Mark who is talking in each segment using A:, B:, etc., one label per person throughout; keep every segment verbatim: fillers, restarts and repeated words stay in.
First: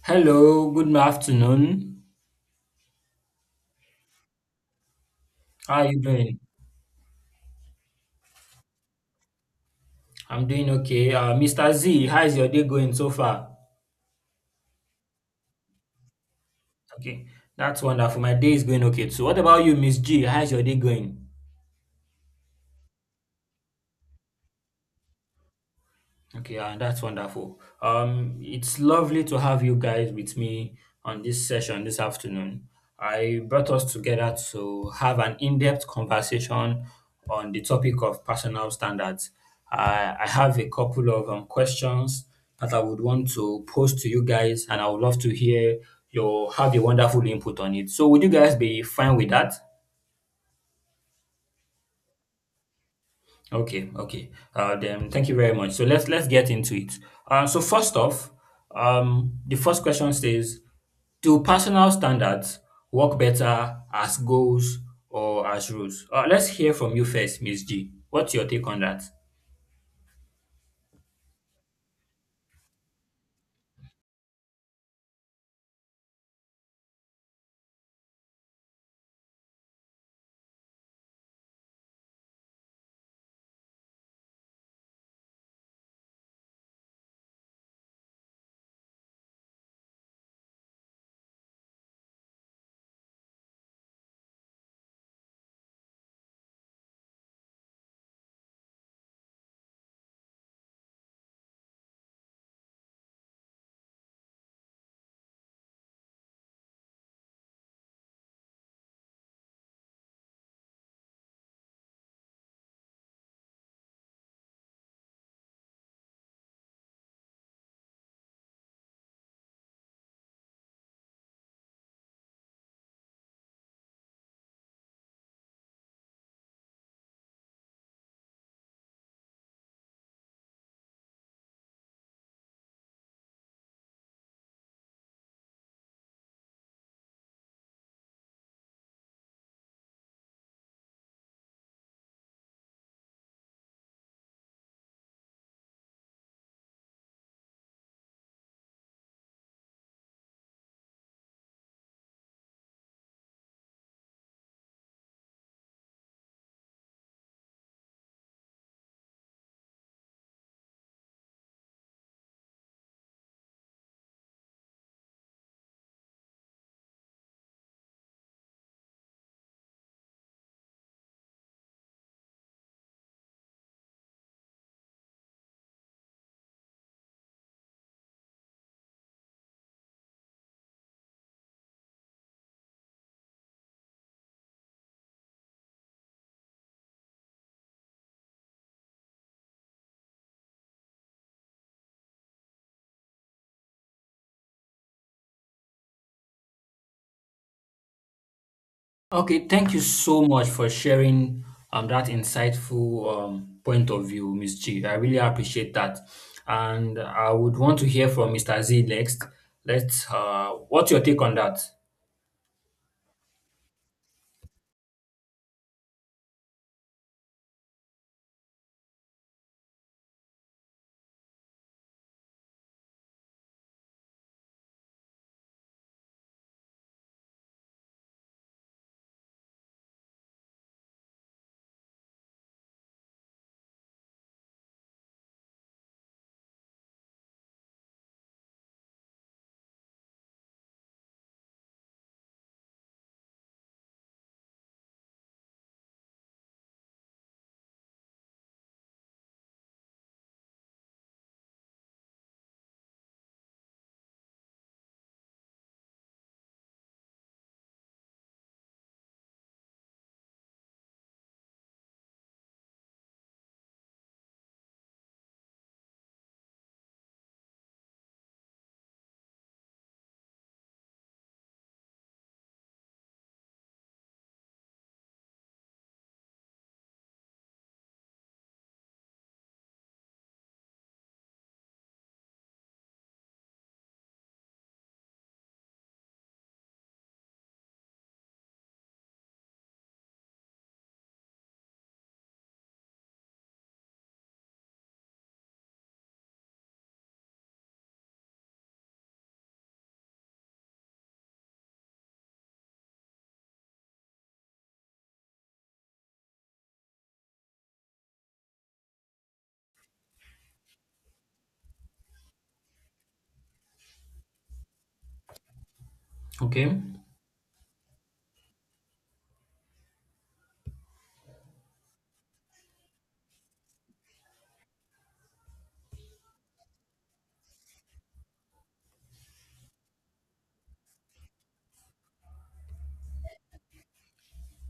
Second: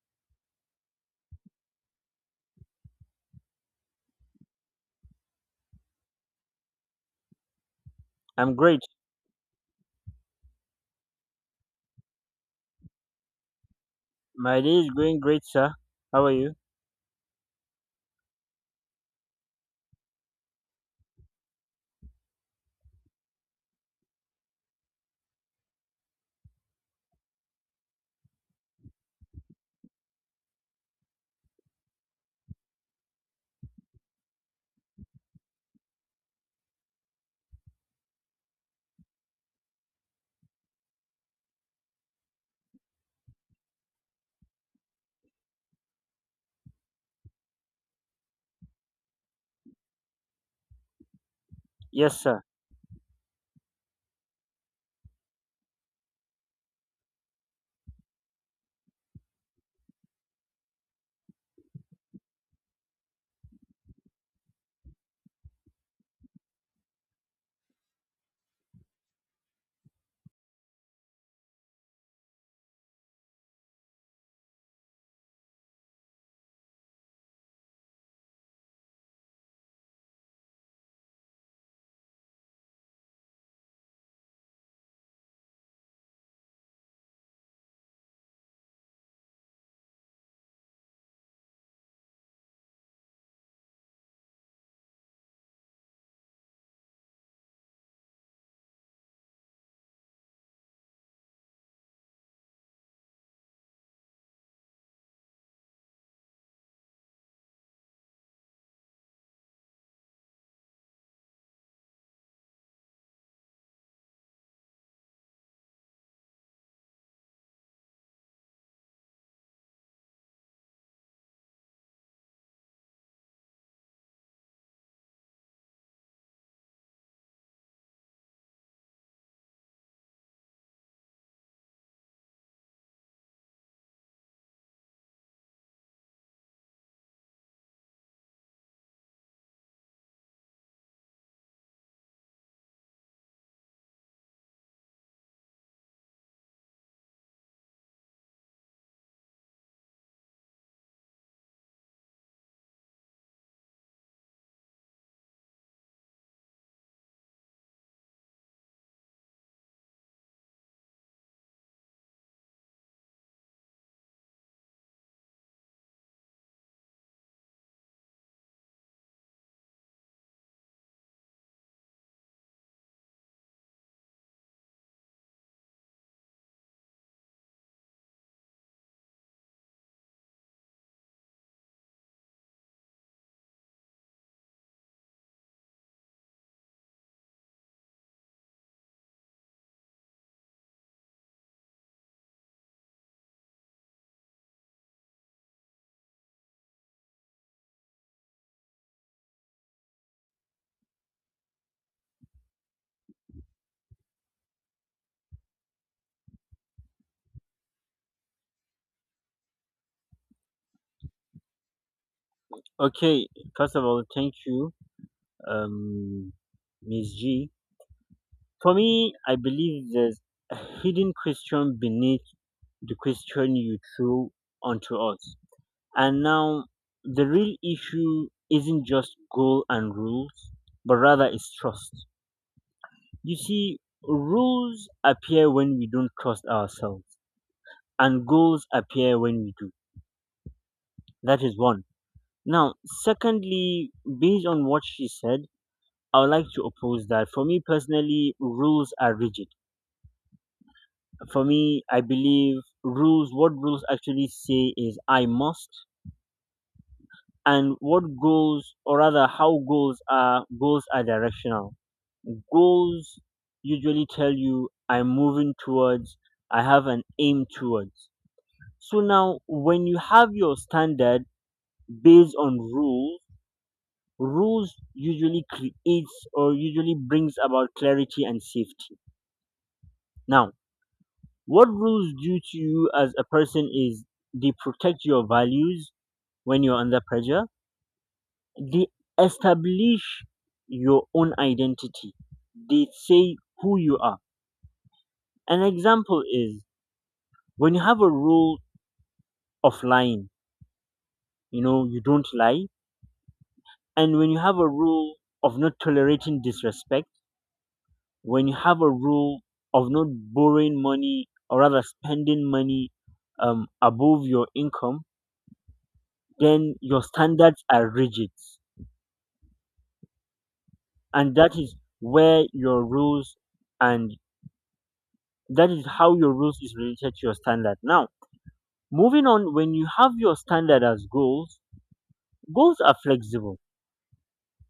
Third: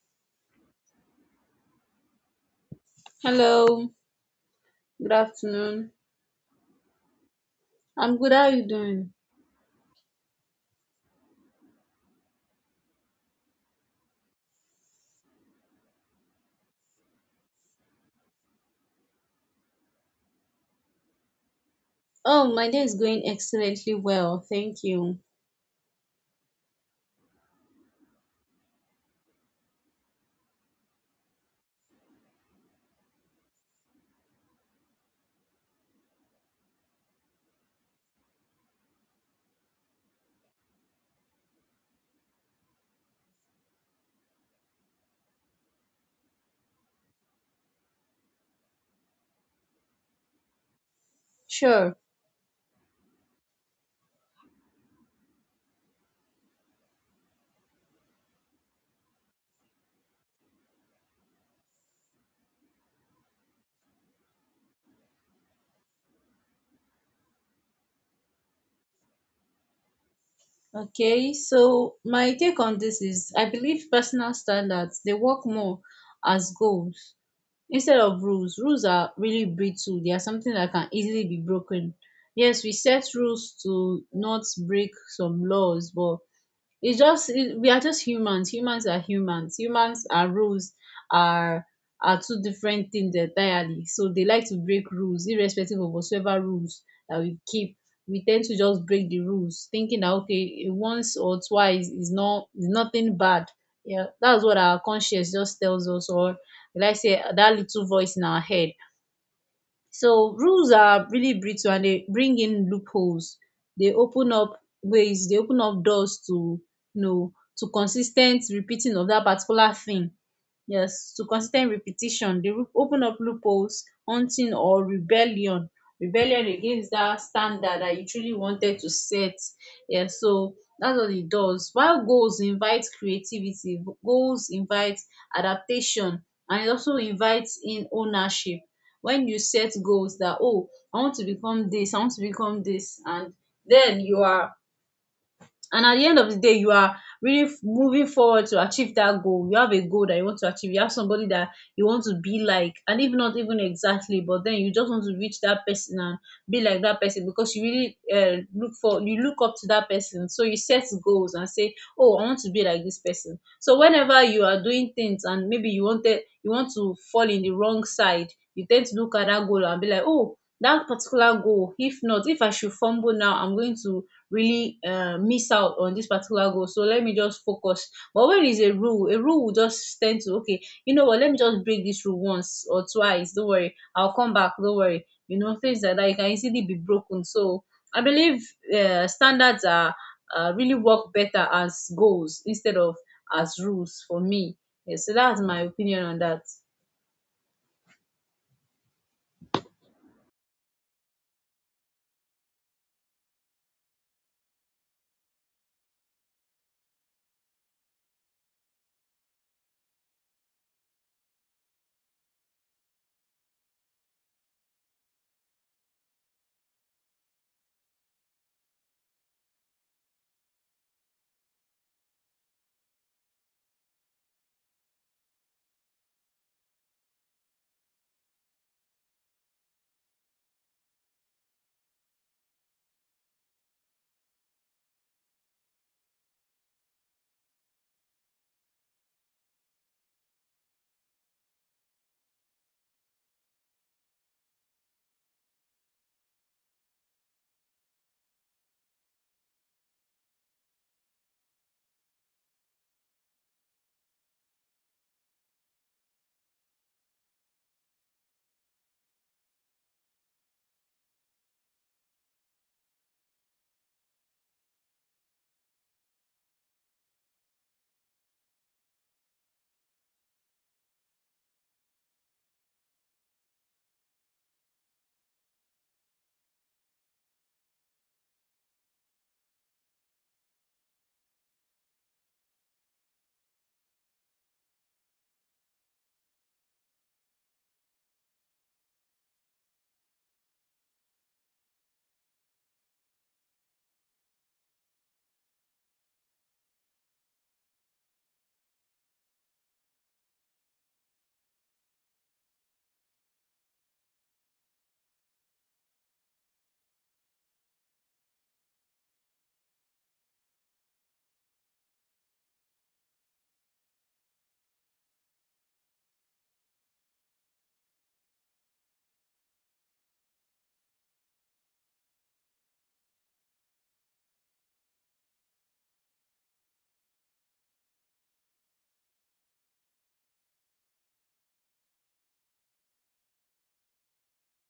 A: Hello, good afternoon.
B: Hello, good
A: How are
B: afternoon.
A: you doing?
B: I'm good. How are
C: I'm
B: you
C: great.
B: doing?
A: I'm doing okay. Uh, mister Z, how is your day going so far?
C: My day is going great, sir. How are you?
A: Okay, that's wonderful. My day is going okay too. What about you, Miss G? How is your day going?
B: Oh, my day is going excellently well. Thank you.
A: Okay, and that's wonderful. Um, it's lovely to have you guys with me on this session this afternoon. I brought us together to have an in-depth conversation on the topic of personal standards. I, I have a couple of um, questions that I would want to pose to you guys, and I would love to hear your have a wonderful input on it. So, would you guys be fine with that?
B: Sure.
C: Yes, sir.
A: Okay, okay. Uh, then thank you very much. So let's let's get into it. Uh, so first off, um, the first question says, do personal standards work better as goals or as rules? Uh, let's hear from you first, Miss G. What's your take on that?
B: Okay, so my take on this is I believe personal standards they work more as goals instead of rules. Rules are really brittle, they are something that can easily be broken. Yes, we set rules to not break some laws, but it's just it, we are just humans, humans are humans humans are rules are are two different things entirely, so they like to break rules irrespective of whatsoever rules that we keep. We tend to just break the rules thinking that okay, once or twice is not is nothing bad. Yeah, that's what our conscience just tells us, or like I say, that little voice in our head. So rules are really brittle and they bring in loopholes. They open up ways, they open up doors to, you know to consistent repeating of that particular thing. Yes, to consistent repetition. They ru- open up loopholes, hunting or rebellion. Rebellion against that standard that you truly wanted to set. Yeah, so that's what it does. While goals invite creativity, goals invite adaptation, and it also invites in ownership. When you set goals that, oh, I want to become this I want to become this and then you are, and at the end of the day you are really moving forward to achieve that goal. You have a goal that you want to achieve, you have somebody that you want to be like, and if not even exactly, but then you just want to reach that person and be like that person, because you really uh, look for, you look up to that person. So you set goals and say, oh, I want to be like this person. So whenever you are doing things and maybe you wanted you want to fall in the wrong side, you tend to look at that goal and be like, oh, that particular goal, if not, if I should fumble now, I'm going to really uh, miss out on this particular goal. So let me just focus. But when is a rule, a rule will just tend to, okay, you know what, let me just break this rule once or twice. Don't worry, I'll come back. Don't worry. You know, things like that, it can easily be broken. So I believe uh, standards are uh, really work better as goals instead of as rules for me. Yeah, so that's my opinion on that.
A: Okay, thank you so much for sharing um, that insightful um, point of view, Miss G. I really appreciate that. And I would want to hear from mister Z next. Let's, uh, what's your take on that?
C: Okay. First of all, thank you, um, Miss G. For me, I believe there's a hidden question beneath the question you threw onto us. And now, the real issue isn't just goal and rules, but rather it's trust. You see, rules appear when we don't trust ourselves, and goals appear when we do. That is one. Now, secondly, based on what she said, I would like to oppose that. For me personally, rules are rigid. For me, I believe rules, what rules actually say is I must, and what goals, or rather, how goals are, goals are directional. Goals usually tell you I'm moving towards, I have an aim towards. So now, when you have your standard based on rules, rules usually creates or usually brings about clarity and safety now, what rules do to you as a person is they protect your values when you're under pressure, they establish your own identity, they say who you are. An example is when you have a rule of lying, you know you don't lie, and when you have a rule of not tolerating disrespect, when you have a rule of not borrowing money or rather spending money um, above your income, then
A: Okay.
C: your standards are rigid. And that is where your rules and that is how your rules is related to your standard. Now, moving on, when you have your standard as goals, goals are flexible.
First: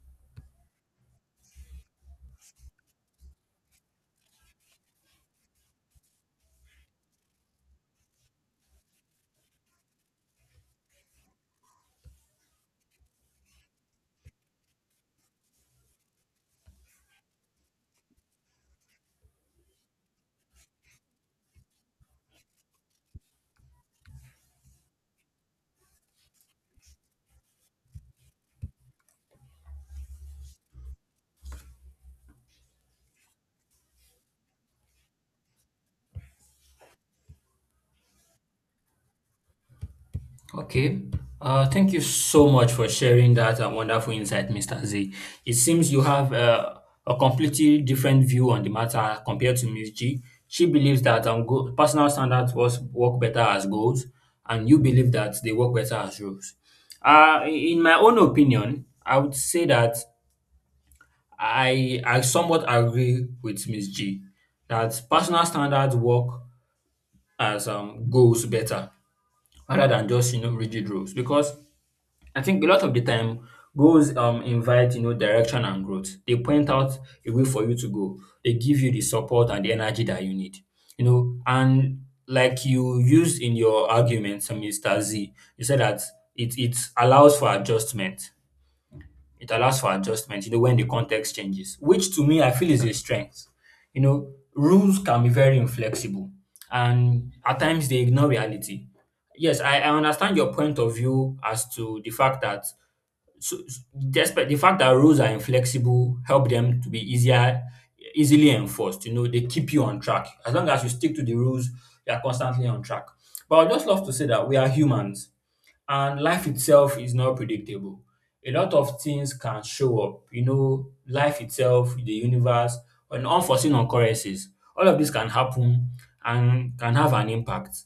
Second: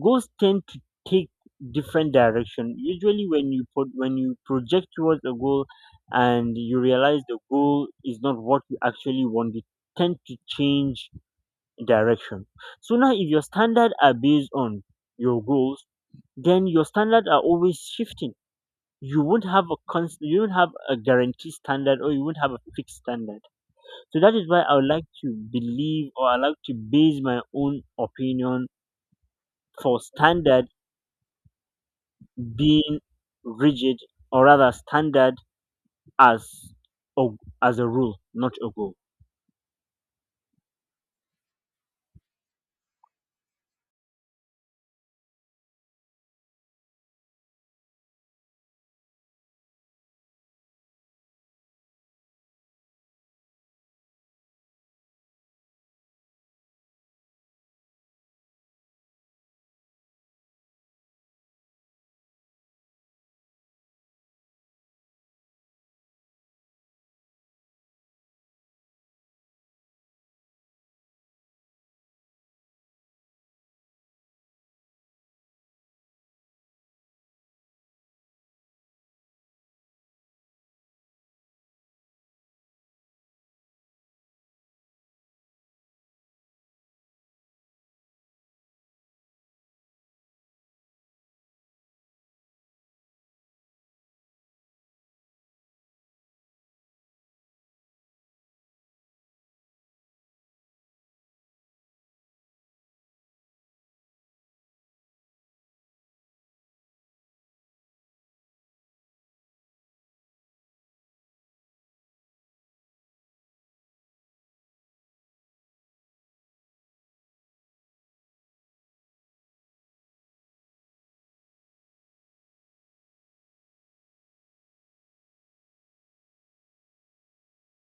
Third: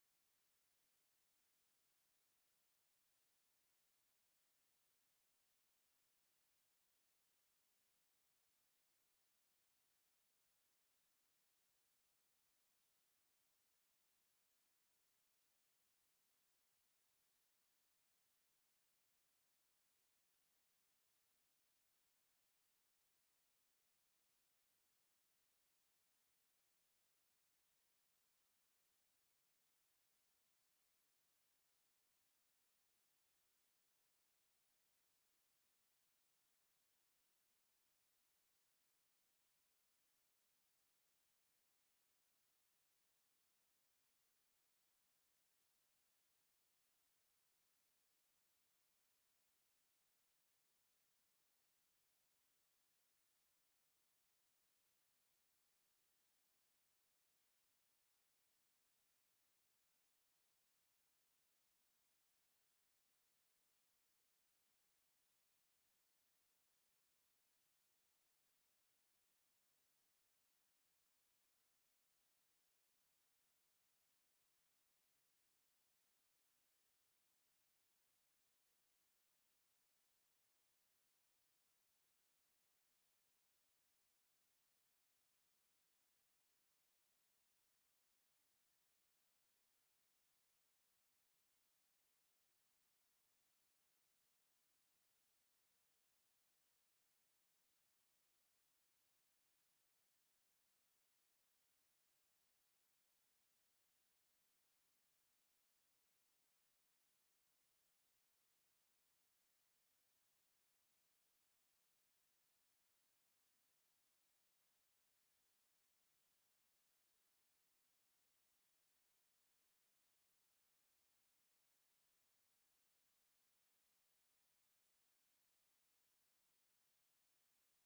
C: Goals tend to take different direction. Usually, when you put when you project towards a goal, and you realize the goal is not what you actually want, you tend to change direction. So now, if your standards are based on your goals, then your standards are always shifting. You won't have a const- you won't have a guaranteed standard, or you won't have a fixed standard. So that is why I would like to believe, or I like to base my own opinion for standard being rigid, or rather standard as a, as a rule, not a goal.
A: Okay. Uh, thank you so much for sharing that uh, wonderful insight, mister Z. It seems you have uh, a completely different view on the matter compared to Miss G. She believes that um, go- personal standards was work better as goals, and you believe that they work better as rules. Uh, in my own opinion, I would say that I I somewhat agree with Miss G that personal standards work as um, goals better rather than just you know rigid rules because I think a lot of the time goals um invite you know direction and growth. They point out a way for you to go. They give you the support and the energy that you need. You know, and like you used in your argument, so mister Z, you said that it it allows for adjustment. It allows for adjustment, you know, when the context changes, which to me I feel is a strength. You know, rules can be very inflexible and at times they ignore reality yes, I, I understand your point of view as to the fact that so s- despite the fact that rules are inflexible, help them to be easier, easily enforced. You know, they keep you on track. As long as you stick to the rules, you are constantly on track. But I'd just love to say that we are humans. And life itself is not predictable. A lot of things can show up, you know, life itself, the universe, and unforeseen occurrences. All of this can happen and can have an impact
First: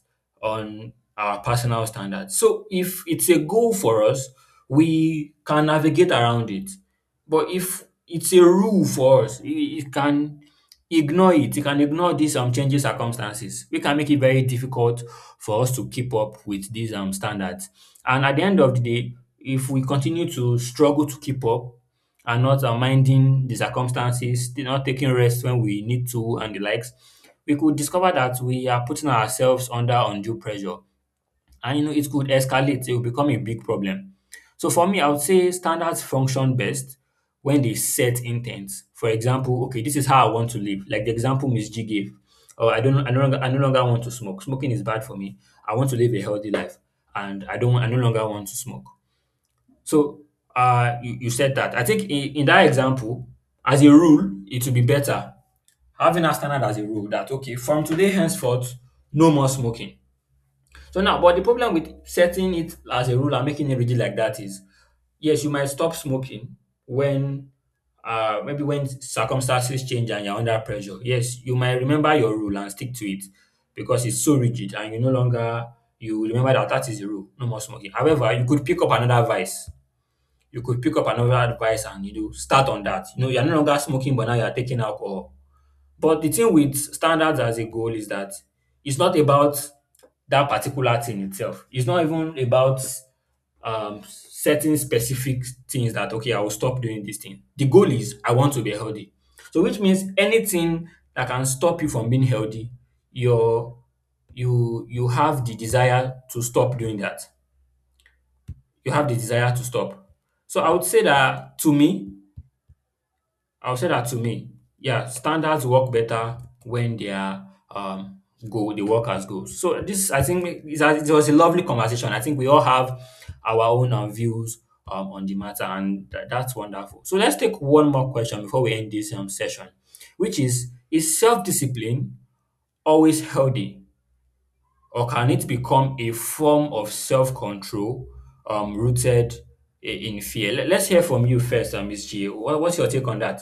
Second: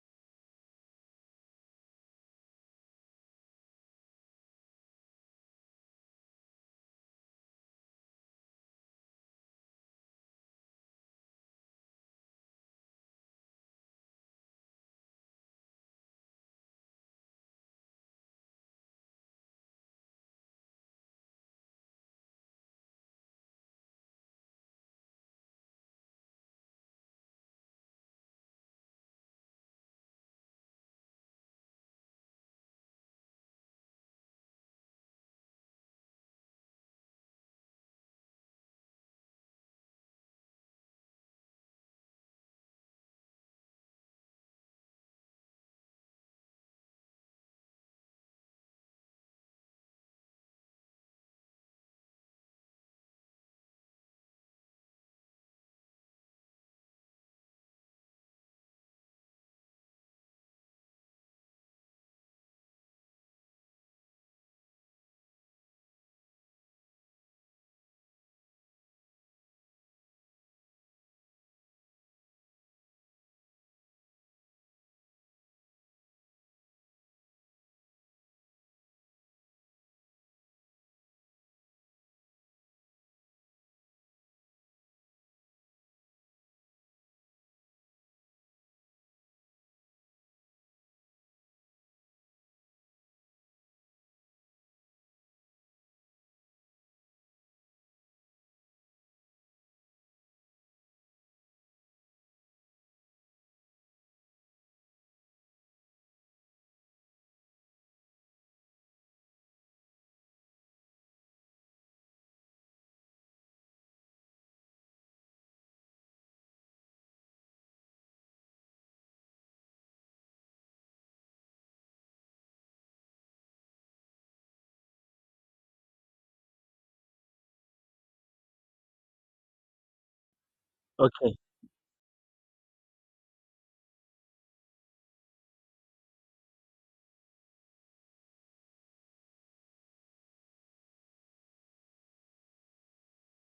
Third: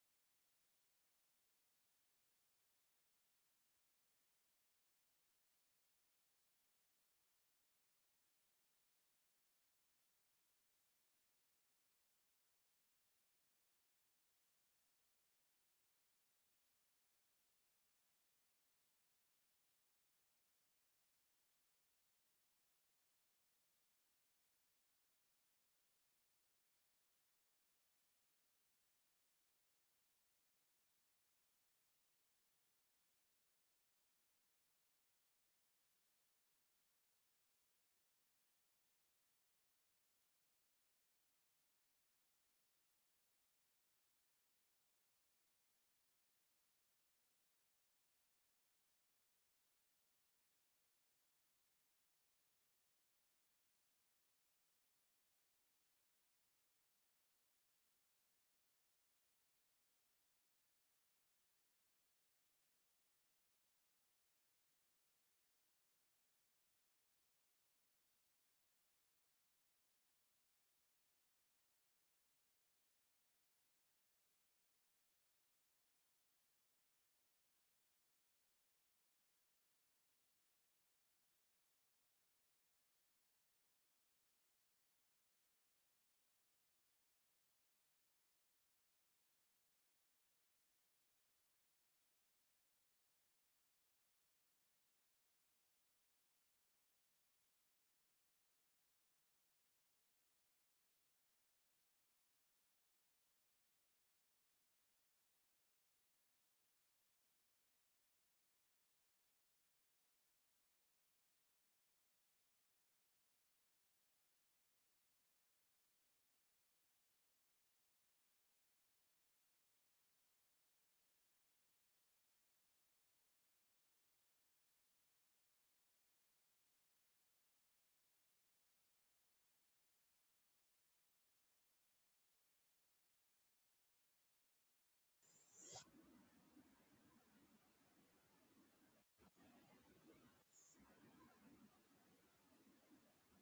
A: on our personal standards. So if it's a goal for us, we can navigate around it. But if it's a rule for us, you can ignore it. You can ignore these um changing circumstances. We can make it very difficult for us to keep up with these um standards. And at the end of the day, if we continue to struggle to keep up and not uh, minding the circumstances, not taking rest when we need to and the likes, we could discover that we are putting ourselves under undue pressure, and you know it could escalate. It will become a big problem. So for me, I would say standards function best when they set intent. For example, okay, this is how I want to live, like the example Miss G gave. Oh, i don't i no longer i no longer want to smoke. Smoking is bad for me. I want to live a healthy life. And i don't i no longer want to smoke. So uh you, you said that I think in, in that example, as a rule it would be better having a standard as a rule that, okay, from today henceforth, no more smoking. So now, but the problem with setting it as a rule and making it rigid like that is, yes, you might stop smoking when, uh, maybe when circumstances change and you're under pressure. Yes, you might remember your rule and stick to it because it's so rigid and you no longer you remember that that is the rule, no more smoking. However, you could pick up another vice. You could pick up another vice and you know start on that. You know, you're no longer smoking, but now you're taking alcohol. But the thing with standards as a goal is that it's not about that particular thing itself. It's not even about um, setting specific things that, okay, I will stop doing this thing. The goal is I want to be healthy. So, which means anything that can stop you from being healthy, your you you have the desire to stop doing that. You have the desire to stop. So I would say that to me, I will say that to me, yeah, standards work better when they are um goal, they work as goals. So this, I think, is a, it was a lovely conversation. I think we all have our own um, views um, on the matter, and tha- that's wonderful. So let's take one more question before we end this um, session, which is: is
C: Okay.
A: self-discipline always healthy, or can it become a form of self-control um, rooted i- in fear? Let- Let's hear from you first, um, miss G. What, what's your take on that?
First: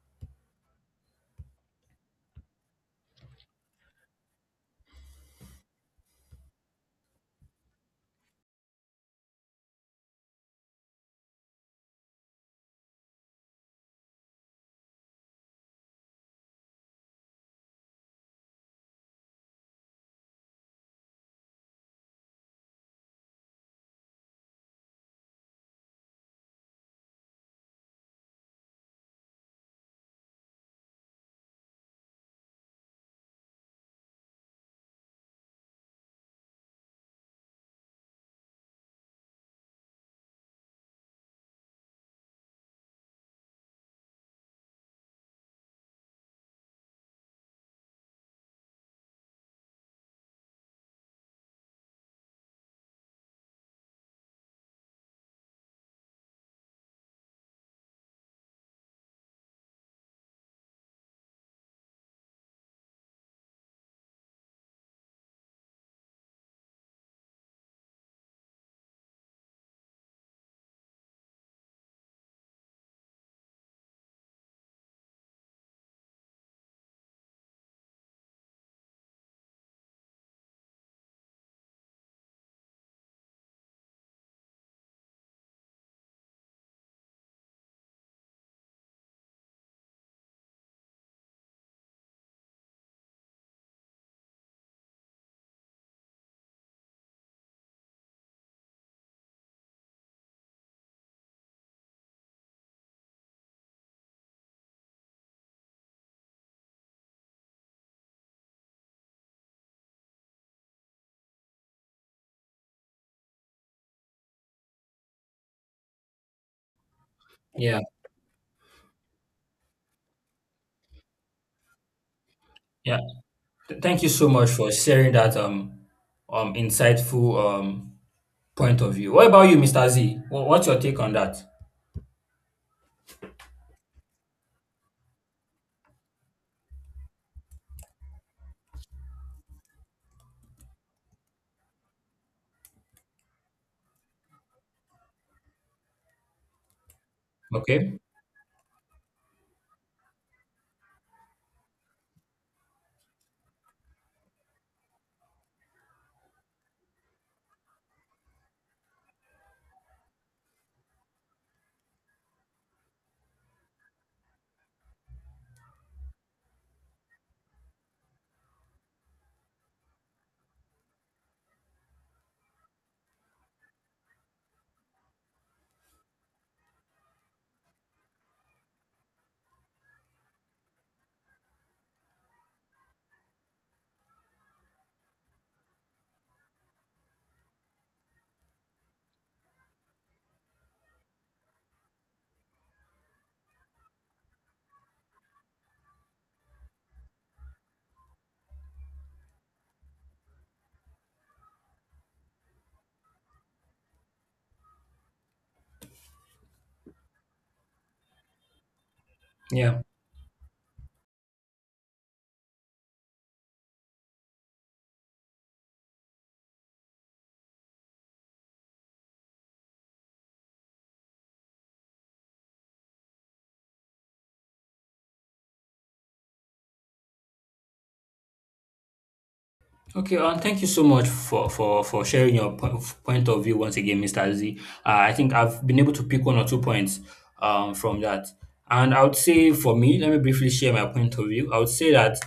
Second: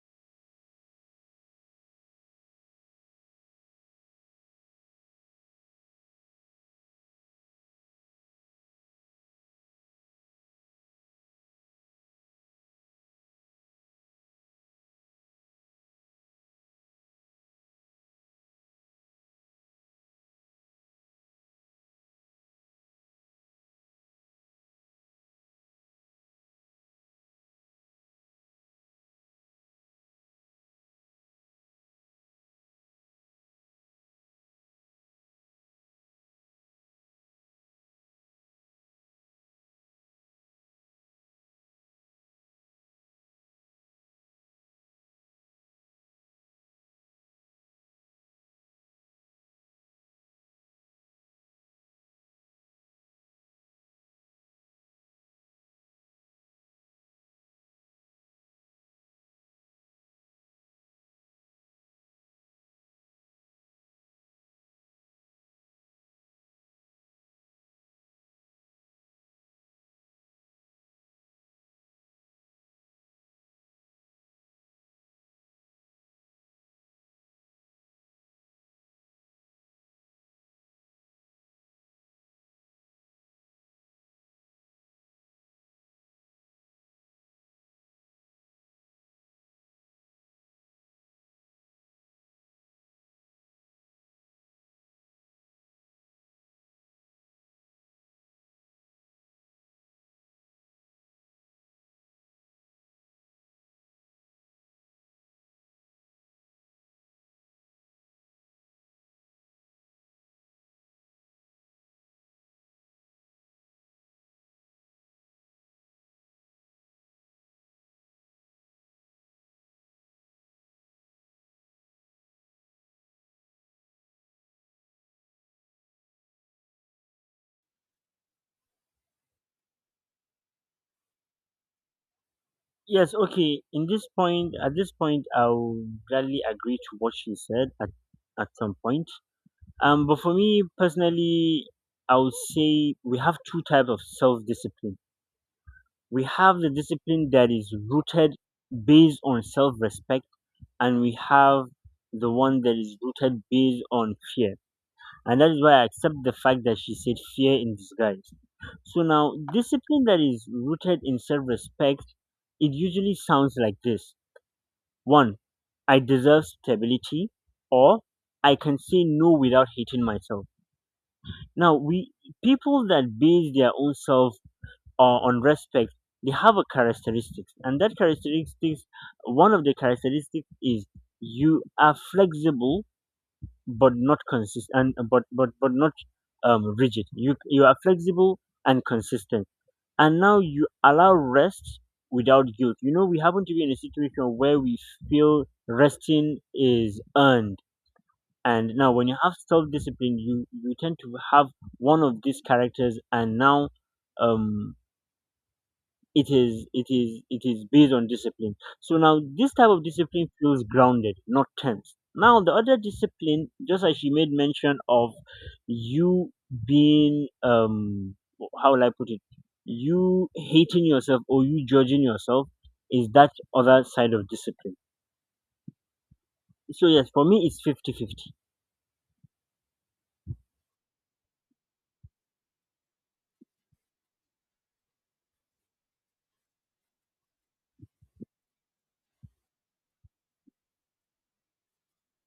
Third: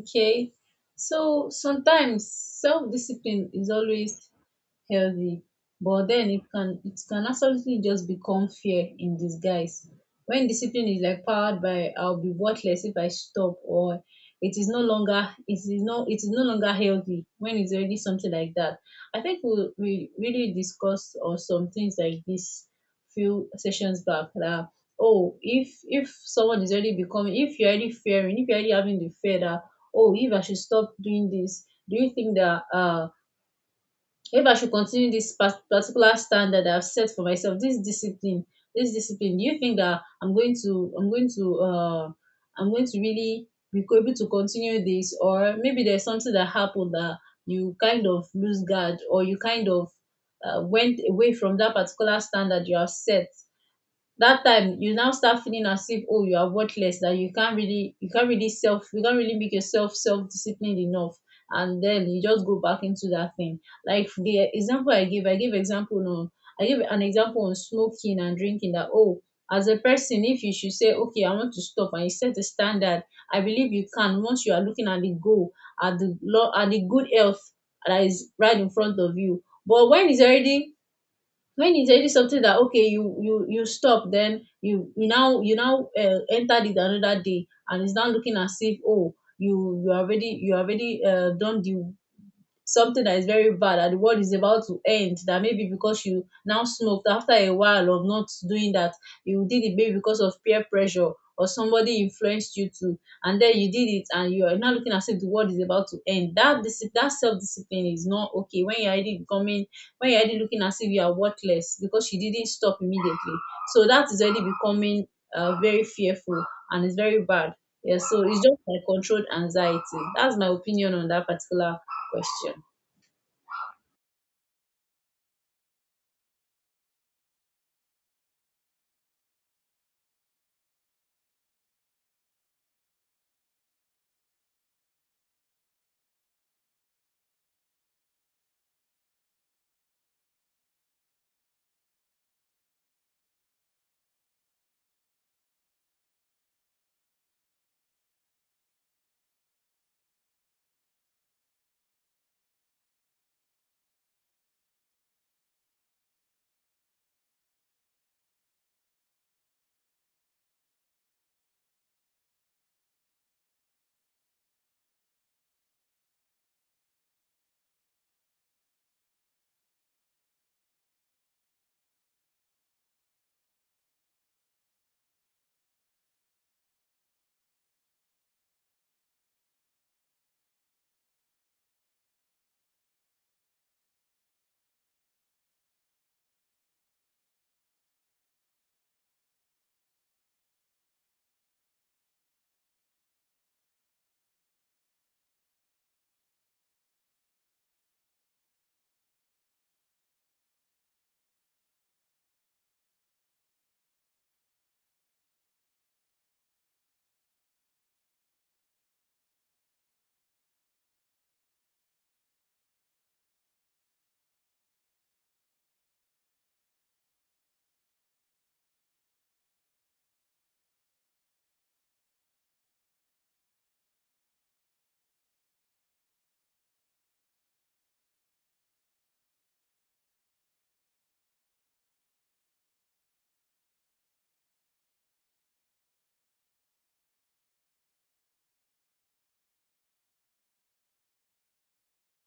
B: Okay. So sometimes self discipline is always healthy, but then it can, it can absolutely just become fear in disguise. When discipline is like powered by, I'll be worthless if I stop, or it is no longer it is no it is no longer healthy when it's already something like that. I think we we really discussed or some things like this few sessions back, that oh, if if someone is already becoming, if you're already fearing, if you're already having the fear that, oh, if I should stop doing this, do you think that uh if I should continue this pas- particular standard I've set for myself, this discipline, this discipline, do you think that I'm going to, I'm going to, uh, I'm going to really be co- able to continue this, or maybe there's something that happened that you kind of lose guard, or you kind of uh, went away from that particular standard you have set? That time you now start feeling as if, oh, you are worthless, that you can't really you can't really self you can't really make yourself self disciplined enough, and then you just go back into that thing. Like the example I give, I give example on I give an example on smoking and drinking, that oh, as a person, if you should say, okay, I want to stop, and you set a standard, I believe you can, once you are looking at the goal, at the law, at the good health that is right in front of you. But when it's already, when it's already something that, okay, you you you stop, then you you now you now uh, entered it another day, and it's now looking as if, oh, you you already you already uh, done the something that is very bad, that the world is about to end, that maybe because you now smoked after a while of not doing that, you did it maybe because of peer pressure, or somebody influenced you to, and then you did it, and you are now looking as if the world is about to end. That dis- that self-discipline is not okay, when you're already becoming, when you're already looking as if you are worthless because you didn't stop immediately. So that is already becoming uh, very fearful, and it's very bad.
A: Yeah.
B: Yeah, so it's just like controlled anxiety. That's my opinion on that particular question.
A: Yeah. Th- Thank you so much for sharing that um um insightful um point of view. What about you, mister Z? Wha- What's your take on that?
C: Yes, okay. In this point, at this point, I'll gladly agree to what she said at, at some point. Um, but for me personally, I would say we have two types of self discipline. We have the discipline that is
A: Okay.
C: rooted based on self respect, and we have the one that is rooted based on fear. And that is why I accept the fact that she said fear in disguise. So now, discipline that is rooted in self respect, it usually sounds like this one, I deserve stability, or I can say no without hating myself. Now, we people that base their own self uh, on respect, they have a characteristics, and that characteristics, one of the characteristics is you are flexible but not consist and but but but not um, rigid. You you are flexible and consistent, and now you allow rest without guilt. You know, we happen to be in a situation where we feel resting is earned, and now when you have self discipline, you you tend to have one of these characters, and now um it is it is it is based on discipline. So now this type
A: Yeah.
C: of discipline feels grounded, not tense. Now the other discipline, just as she made mention of, you being um how will I put it, you hating yourself or you judging yourself, is that other side of discipline. So yes, for me it's fifty-fifty.
A: Okay. Um. Thank you so much for for for sharing your po- point of view once again, mister Z. Uh, I think I've been able to pick one or two points um from that, and I would say for me, let me briefly share my point of view. I would say that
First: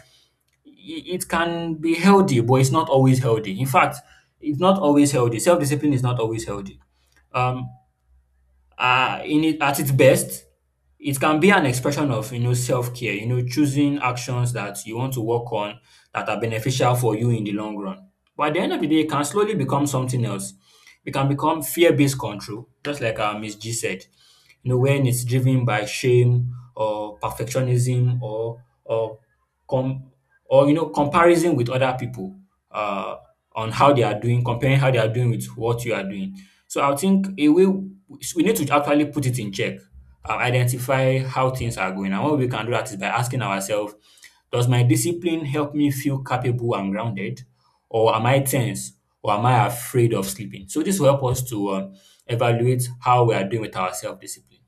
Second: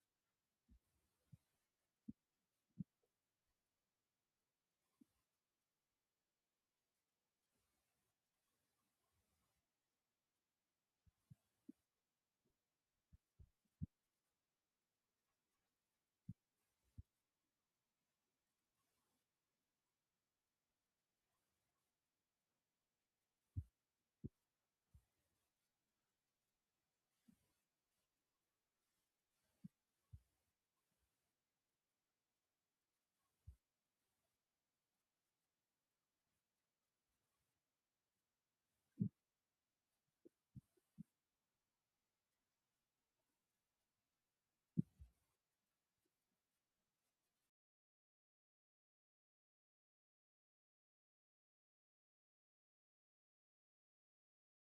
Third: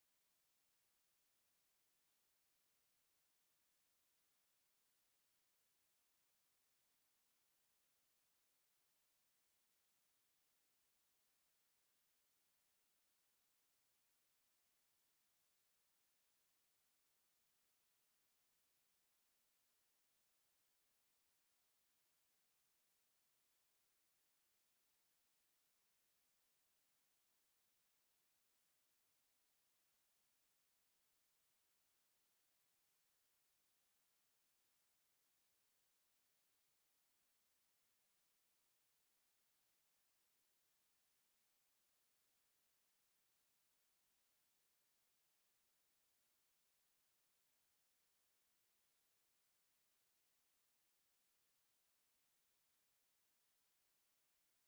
A: i- it can be healthy, but it's not always healthy. In fact, it's not always healthy. Self discipline is not always healthy. Um, uh, in it, at its best, it can be an expression of you know self-care, you know, choosing actions that you want to work on that are beneficial for you in the long run. But at the end of the day, it can slowly become something else. It can become fear-based control, just like uh, Miss G said. You know, when it's driven by shame or perfectionism or or com or you know comparison with other people, uh, on how they are doing, comparing how they are doing with what you are doing. So I think a way we need to actually put it in check, um, identify how things are going. And what we can do that is by asking ourselves, does my discipline help me feel capable and grounded? Or am I tense? Or am I afraid of sleeping? So this will help us to um, evaluate how we are doing with our self-discipline.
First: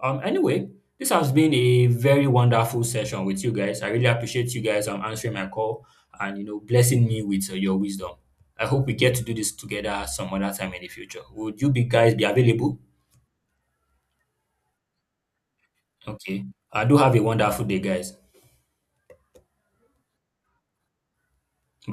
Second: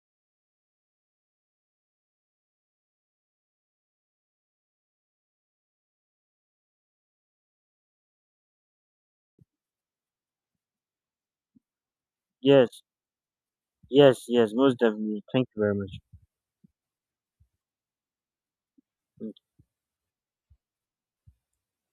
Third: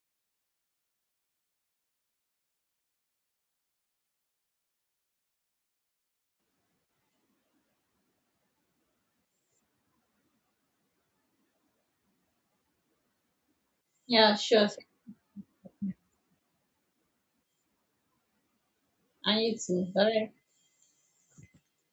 A: Um, anyway, this has been a very wonderful session with you guys. I really appreciate you guys um, answering my call and you know blessing me with uh, your wisdom. I hope we get to do this together some other time in the future. Would you be guys be available?
C: Yes, yes,
B: Yeah,
C: yes,
B: sure.
C: most definitely. Thank you very much.
A: Okay. I do have a wonderful day, guys.
C: Mm.
B: I need to. Bye.
A: Bye.